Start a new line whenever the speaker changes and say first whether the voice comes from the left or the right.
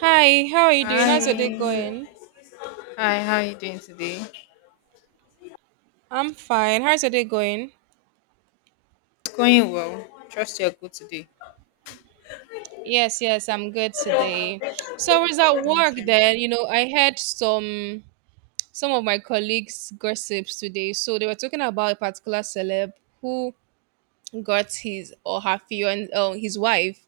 right: Hi, how are you doing? How's your day
left: Hi.
right: going?
left: Hi, how are you doing today?
right: I'm fine. How's your day going?
left: It's going well. Trust you're good today.
right: Yes, I'm good today. So I was at work
left: Okay.
right: then, you know, I heard some of my colleagues gossips today. So they were talking about a particular celeb who got his or her fiance, his wife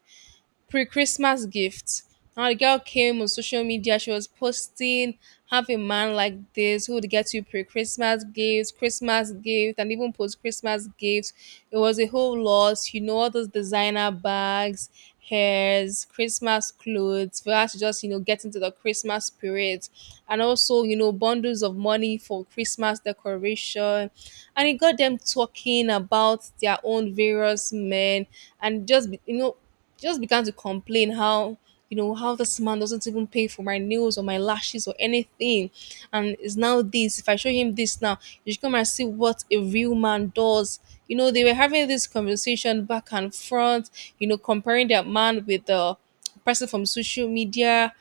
right: pre-Christmas gift. Now the girl came on social media. She was posting, "Have a man like this who would get you pre-Christmas gifts, Christmas gift, and even post-Christmas gifts." It was a whole lot, you know, all those designer bags, hairs, Christmas clothes for us to just you know get into the Christmas spirit, and also you know bundles of money for Christmas decoration, and it got them talking about their own various men and you know she just began to complain how you know how this man doesn't even pay for my nails or my lashes or anything. And it's now this, if I show him this now, you should come and see what a real man does. You know, they were having this conversation back and front, you know, comparing that man with the person from social media.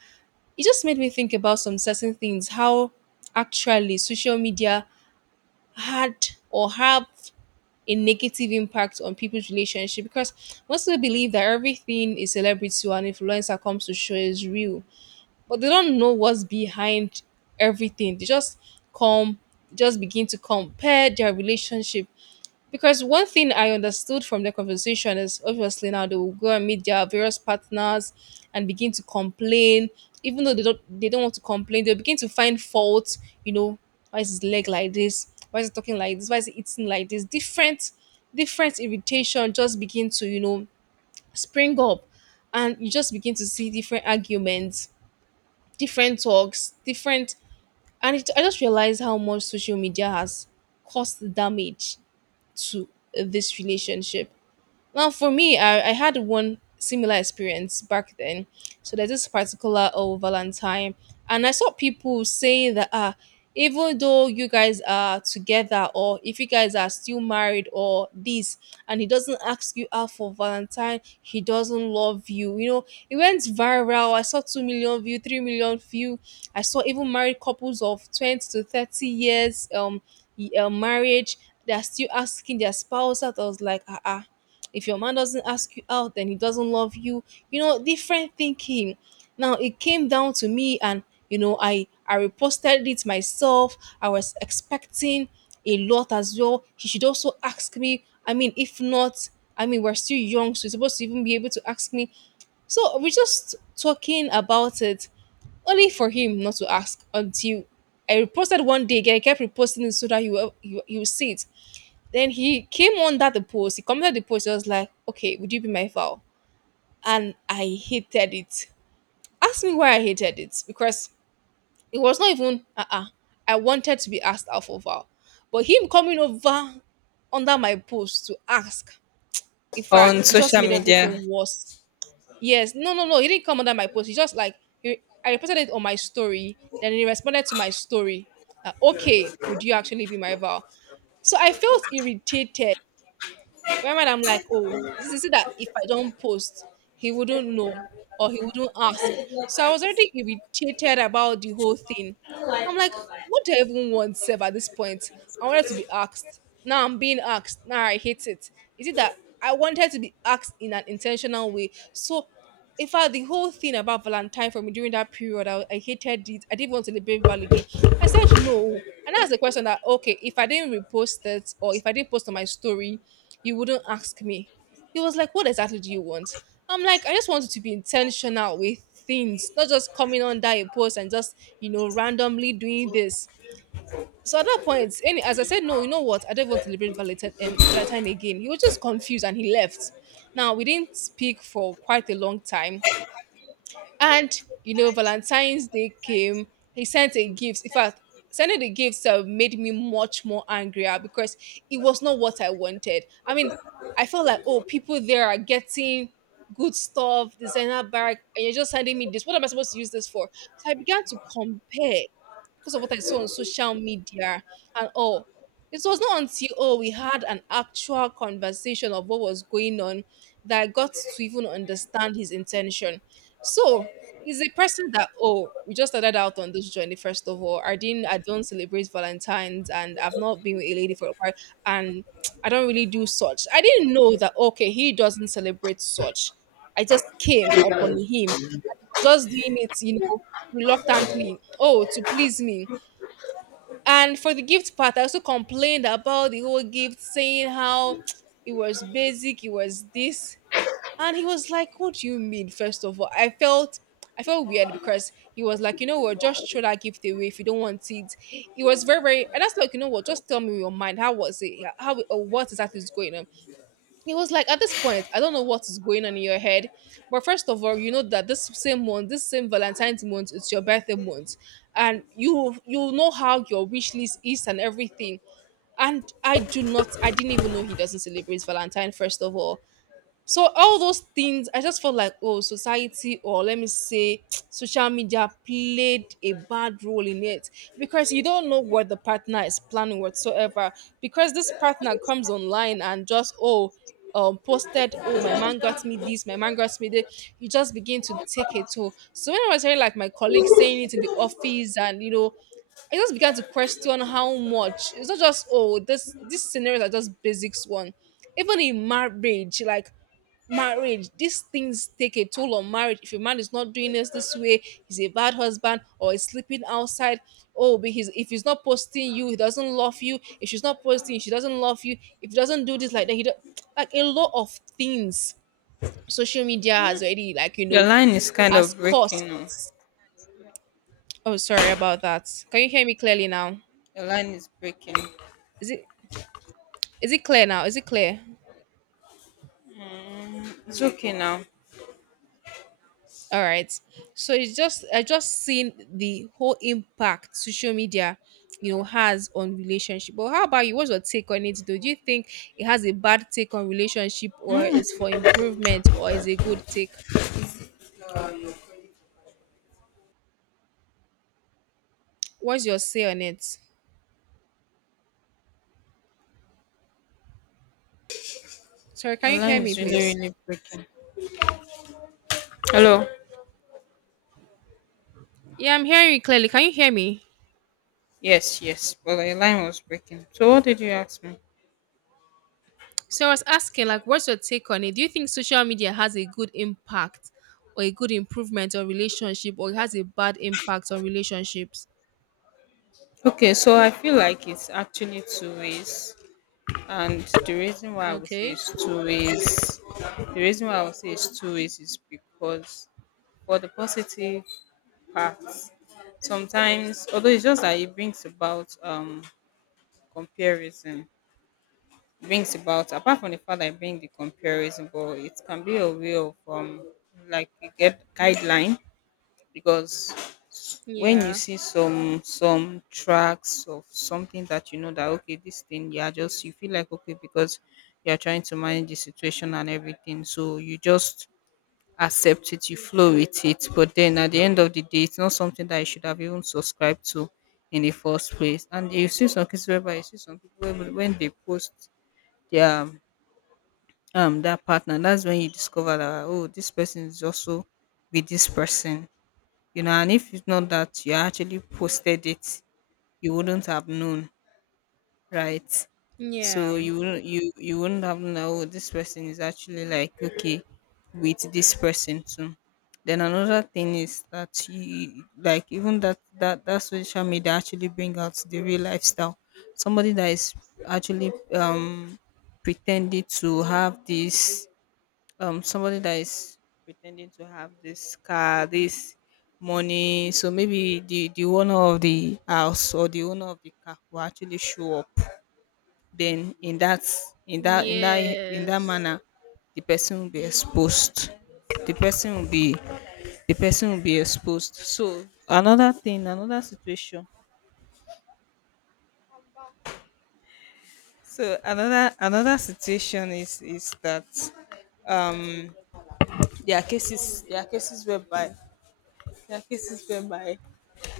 right: It just made me think about some certain things, how actually social media had or have a negative impact on people's relationship, because most people believe that everything a celebrity or an influencer comes to show is real, but they don't know what's behind everything. They just come, just begin to compare their relationship, because one thing I understood from the conversation is obviously now they will go and meet their various partners and begin to complain. Even though they don't want to complain, they'll begin to find fault, you know, why is his leg like this? Why is he talking like this? Why is he eating like this? Different irritation just begin to, you know, spring up, and you just begin to see different arguments, different talks, different. And it, I just realized how much social media has caused damage to this relationship. Well, for me, I had one similar experience back then. So there's this particular Valentine, and I saw people saying that even though you guys are together, or if you guys are still married, or this, and he doesn't ask you out for Valentine, he doesn't love you. You know, it went viral. I saw 2 million view, 3 million view. I saw even married couples of 20 to 30 years marriage. They're still asking their spouse out. I was like, uh-uh, if your man doesn't ask you out, then he doesn't love you. You know, different thinking. Now it came down to me, and you know, I reposted it myself. I was expecting a lot as well. He should also ask me. I mean, if not, I mean, we're still young, so he's supposed to even be able to ask me. So we're just talking about it, only for him not to ask until I reposted one day again. I kept reposting it so that he will see it. Then he came under the post. He commented the post. He was like, "Okay, would you be my vow?" And I hated it. Ask me why I hated it, because it was not even I wanted to be asked out for vow, but him coming over under my post to ask. In
left: On
right: fact, it just
left: social
right: made
left: media.
right: everything worse. Yes, no. He didn't come under my post. He just like he, I reported it on my story. Then he responded to my story. Okay, would you actually be my vow? So I felt irritated. Remember, I'm like, oh, this is it, that if I don't post, he wouldn't know or he wouldn't ask. So I was already irritated about the whole thing. I'm like, what do I even want, Sev, at this point? I wanted to be asked. Now I'm being asked. Now I hate it. Is it that I wanted to be asked in an intentional way? So in fact, the whole thing about Valentine for me during that period, I hated it. I didn't want to celebrate Val again. I said no. And that's the question, that, okay, if I didn't repost it or if I didn't post on my story, you wouldn't ask me. He was like, what exactly do you want? I'm like, I just wanted to be intentional with things, not just coming under a post and just, you know, randomly doing this. So at that point, any as I said, no, you know what? I don't want to celebrate Valentine, Valentine again. He was just confused and he left. Now we didn't speak for quite a long time, and you know, Valentine's Day came. He sent a gift. In fact, sending the gifts made me much more angrier because it was not what I wanted. I mean, I felt like oh, people there are getting good stuff, designer bag, and you're just sending me this. What am I supposed to use this for? So I began to compare because of what I saw on social media and all. It was not until we had an actual conversation of what was going on that I got to even understand his intention. So is a person that we just started out on this journey. First of all, I don't celebrate Valentine's, and I've not been with a lady for a while, and I don't really do such. I didn't know that, okay, he doesn't celebrate such. I just came upon him just doing it, you know, reluctantly, to please me. And for the gift part, I also complained about the whole gift, saying how it was basic, it was this. And he was like, what do you mean, first of all? I felt weird, because he was like, you know what, just throw that gift away if you don't want it. It was very, very, and that's like, you know what, just tell me your mind. How was it? How or what exactly is going on? He was like, at this point, I don't know what is going on in your head. But first of all, you know that this same month, this same Valentine's month, it's your birthday month. And you know how your wish list is and everything. And I do not I didn't even know he doesn't celebrate Valentine, first of all. So all those things, I just felt like, oh, society, or let me say social media played a bad role in it, because you don't know what the partner is planning whatsoever. Because this partner comes online and just oh, posted, oh, my man got me this, my man got me that. You just begin to take it toll. So when I was hearing like my colleagues saying it in the office, and you know, I just began to question how much. It's not just oh, this these scenarios are just basics one, even in marriage. Like marriage, these things take a toll on marriage. If a man is not doing this this way, he's a bad husband, or he's sleeping outside, oh, but he's, if he's not posting you, he doesn't love you. If she's not posting, she doesn't love you. If he doesn't do this, like that, like a lot of things social media has already, like you
left: Your
right: know,
left: line is kind
right: has
left: of
right: caused.
left: breaking. Oh.
right: Oh, sorry about that, can you hear me clearly now?
left: Your line is breaking.
right: is it is it clear now? Is it clear?
left: It's okay now.
right: All right. So it's just I just seen the whole impact social media, you know, has on relationship. But how about you? What's your take on it? Though? Do you think it has a bad take on relationship, or is for improvement, or is a good take? What's your say on it? Sorry,
left: Your
right: can you
left: line
right: hear
left: is
right: me,
left: really,
right: please?
left: really breaking. Hello?
right: Yeah, I'm hearing you clearly. Can you hear me?
left: Yes, yes. Well, your line was breaking. So what did you ask me?
right: So I was asking, like, what's your take on it? Do you think social media has a good impact or a good improvement on relationship, or it has a bad impact on relationships?
left: Okay, so I feel like it's actually two ways. And the reason why I would say
right: Okay.
left: it's two ways, the reason why I would say it's two ways is because for the positive paths, sometimes, although, it's just that it brings about comparison. It brings about, apart from the fact that it brings the comparison, but it can be a way of, like, you get guideline. Because when you
right: Yeah.
left: see some tracks of something that you know that, okay, this thing, yeah, just, you feel like okay, because you're trying to manage the situation and everything, so you just accept it, you flow with it. But then at the end of the day, it's not something that you should have even subscribed to in the first place. And you see some cases whereby you see some people when they post their their partner, that's when you discover that, oh, this person is also with this person, you know. And if it's not that you actually posted it, you wouldn't have known, right? So
right: Yeah.
left: you wouldn't have known, "Oh, this person is actually like okay with this person too." Then another thing is that, you like, even that social media actually bring out the real lifestyle. Somebody that is actually pretending to have this um somebody that is pretending to have this car, this money. So maybe the owner of the house or the owner of the car will actually show up, then in that
right: Yes.
left: manner the person will be exposed. The person will be the person will be exposed. So another thing, another situation. So another situation is that, um there are cases there are cases whereby there are cases whereby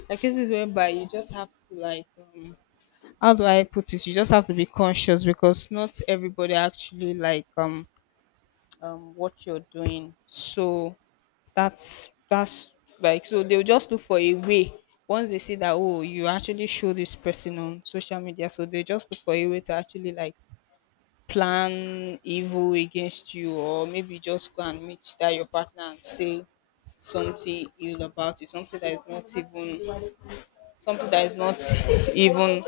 left: there are cases whereby you just have to, like, how do I put it, you just have to be conscious, because not everybody actually like what you're doing. So that's like, so they'll just look for a way. Once they see that, oh, you actually show this person on social media, so they just look for a way to actually, like, plan evil against you, or maybe just go and meet that your partner and say something ill about you, something that is not even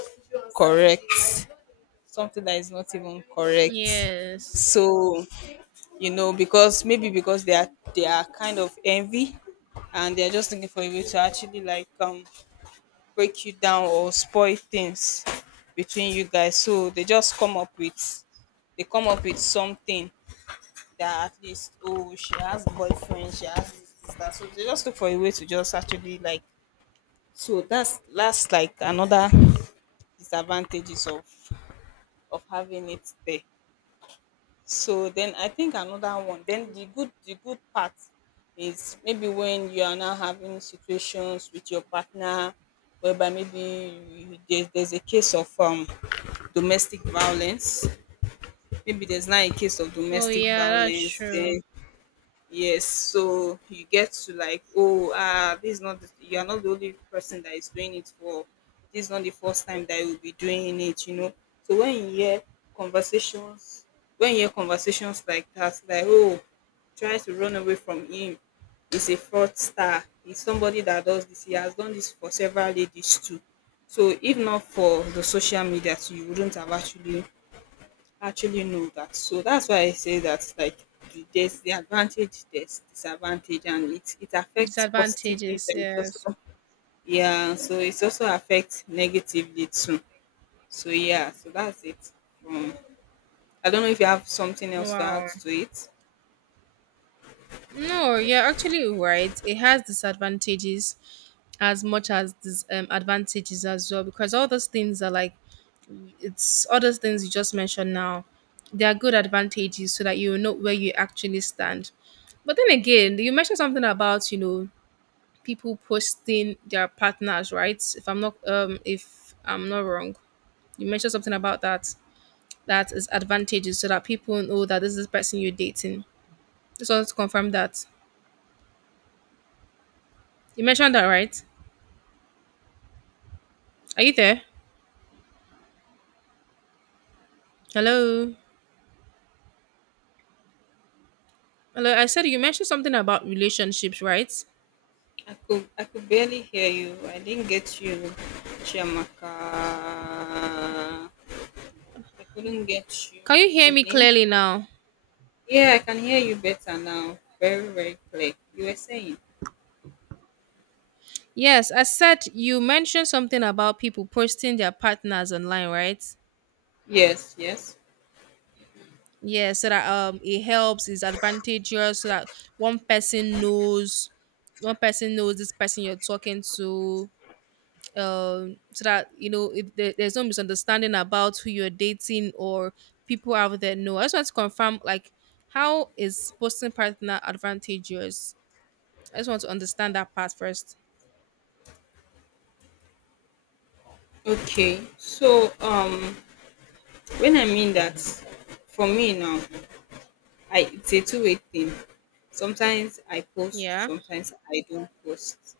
left: correct something that is not even correct.
right: Yes.
left: So you know, because maybe because they are kind of envy, and they're just looking for a way to actually, like, break you down or spoil things between you guys. So they just come up with something, that, at least, oh, she has boyfriend, she has this, this, that. So they just look for a way to just actually like, so that's like another disadvantages of having it there. So then I think another one. Then the good part is maybe when you are now having situations with your partner, whereby, maybe you, there's a case of domestic violence, maybe there's not a case of
right: Oh
left: domestic
right: yeah, that's
left: violence,
right: true.
left: then, yes. So you get to like, oh, ah, this is not the, you are not the only person that is doing it for, this is not the first time that you'll be doing it, you know. So conversations when you hear conversations like that, like, oh, try to run away from him, he's a fraudster, he's somebody that does this, he has done this for several ladies too. So if not for the social media too, you wouldn't have know that. So that's why I say that, like, there's the advantage, there's disadvantage, and it affects positively,
right: Disadvantages,
left: then it also,
right: yes.
left: yeah, so it also affects negatively too. So yeah, so that's it from, I don't know if you have something else to add
right: Wow.
left: to it.
right: No, you're actually right. It has disadvantages as much as this advantages as well, because all those things are like it's all those things you just mentioned now. They are good advantages so that you know where you actually stand. But then again, you mentioned something about, you know, people posting their partners, right? If I'm not wrong. You mentioned something about that, that is advantages so that people know that this is the person you're dating. Just want to confirm that. You mentioned that, right? Are you there? Hello? Hello, I said you mentioned something about relationships, right?
left: I could barely hear you. I didn't get you, Chiamaka. I couldn't get you,
right: Can you hear me
left: Evelyn.
right: clearly now?
left: Yeah, I can hear you better now. Very, very clear. You were saying.
right: Yes, I said you mentioned something about people posting their partners online, right?
left: Yes, yes.
right: Yeah, so that it helps, it's advantageous so that one person knows one person knows this person you're talking to, so that you know, if there's no misunderstanding about who you're dating or people out there know. I just want to confirm, like, how is posting partner advantageous? I just want to understand that part first.
left: Okay. So when I mean that, for me now, I, it's a two-way thing. Sometimes I post,
right: Yeah,
left: sometimes I don't post.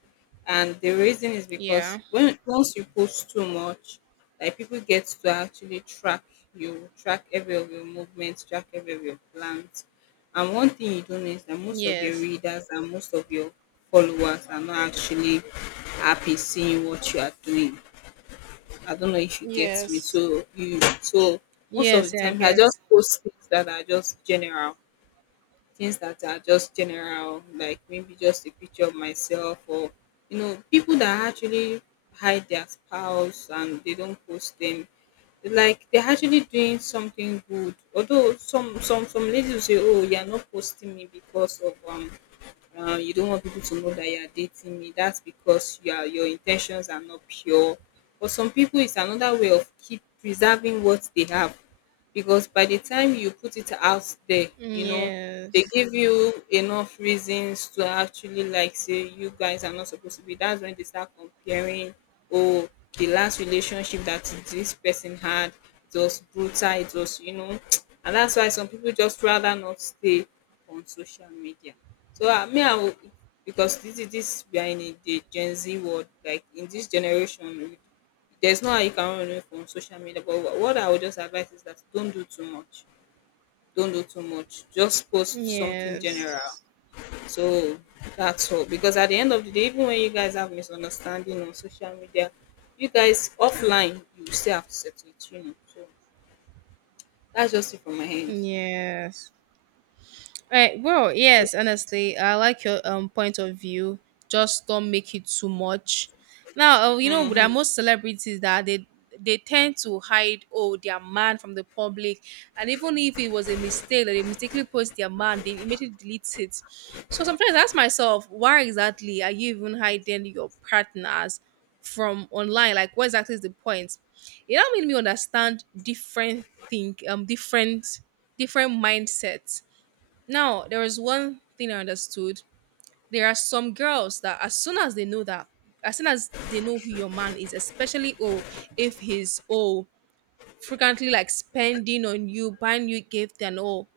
left: And the reason is
right: yeah,
left: because when once you post too much, like, people get to actually track you, track every of your movements, track every of your plans. And one thing you don't know is that most of your
right: yes,
left: readers and most of your followers are not actually happy seeing what you are doing. I don't know if you get me.
right: yes,
left: So most of the
right: yes, yeah, I
left: time I just
right: get.
left: post things that are just general. Things that are just general, like maybe just a picture of myself or, you know, people that actually hide their spouse and they don't post them. Like they're actually doing something good. Although some ladies will say, oh, you're not posting me because of, you don't want people to know that you are dating me. That's because your intentions are not pure. For some people, it's another way of keep preserving what they have, because by the time you put it out there, you know, they
right: Yes,
left: give you enough reasons to actually like say you guys are not supposed to be. That's when they start comparing. Oh, the last relationship that this person had, it was brutal. It was, you know, and that's why some people just rather not stay on social media. So I mean, I will, because this is this we are in a, the Gen Z world. Like in this generation, there's no how you can run away from social media, but what I would just advise is that don't do too much. Don't do too much. Just post something
right: yes,
left: general. So that's all. Because at the end of the day, even when you guys have misunderstanding on social media, you guys offline, you still have to settle it, you know. So that's just it from my end.
right: yes. Right. Well,
left: So,
right: yes, honestly, I like your point of view. Just don't make it too much. Now, you know, there
left: mhm.
right: are most celebrities that they tend to hide, oh, their man from the public, and even if it was a mistake that they mistakenly post their man, they immediately delete it. So sometimes I ask myself, why exactly are you even hiding your partners from online? Like, what exactly is the point? It now made me understand different think different different mindsets. Now, there is one thing I understood. There are some girls that as soon as they know that, as soon as they know who your man is, especially, oh, if he's, oh, frequently like spending on you, buying you gift and all,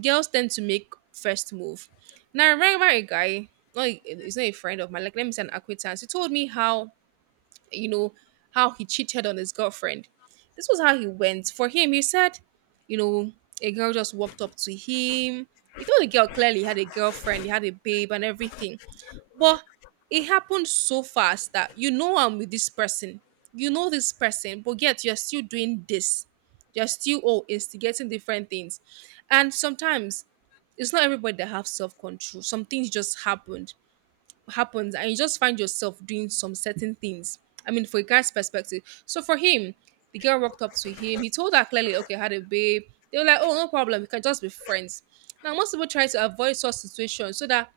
right: girls tend to make first move. Now I remember a guy, no, he's not a friend of mine, like let me say an acquaintance. He told me how, you know, how he cheated on his girlfriend. This was how he went. For him, he said, you know, a girl just walked up to him. He told the girl clearly he had a girlfriend, he had a babe, and everything. But it happened so fast that, you know, I'm with this person. You know this person, but yet you're still doing this. You're still, oh, instigating different things. And sometimes it's not everybody that have self-control. Some things just happened happens and you just find yourself doing some certain things. I mean, for a guy's perspective. So for him, the girl walked up to him. He told her clearly, okay, I had a babe. They were like, oh, no problem. We can just be friends. Now, most people try to avoid such situations so that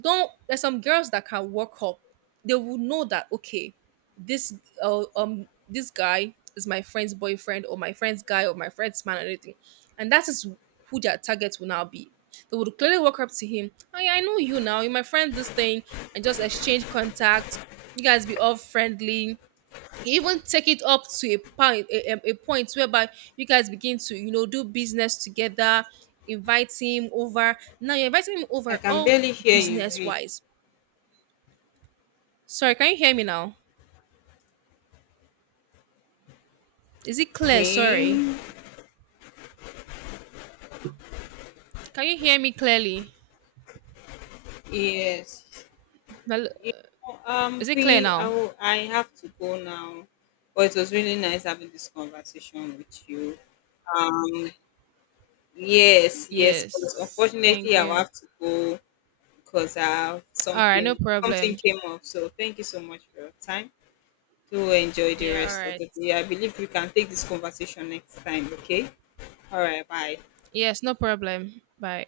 right: don't, there's some girls that can walk up, they will know that, okay, this, this guy is my friend's boyfriend or my friend's guy or my friend's man or anything, and that is who their target will now be. They would clearly walk up to him, oh yeah, I know you, now you're my friend, this thing, and just exchange contact, you guys be all friendly, you even take it up to a point, a point whereby you guys begin to, you know, do business together, invite him over, now you're inviting him
left: I
right: over
left: can
right: all
left: barely hear you,
right: business
left: V.
right: wise. Sorry, can you hear me now? Is it clear? Sorry,
left: V.
right: can you hear me clearly?
left: Yes.
right: Hello?
left: You know,
right: Is it clear now?
left: I have to go now, but it was really nice having this conversation with you. Um, yes, yes, but
right: Yes, thank
left: unfortunately, I will
right: you.
left: have to go because I have
right: All right,
left: something,
right: no
left: something
right: problem.
left: came up. So thank you so much for your time. Do enjoy the
right: Yeah, all
left: rest of
right: right.
left: the day. I believe we can take this conversation next time. Okay. All right. Bye.
right: Yes, no problem, bye.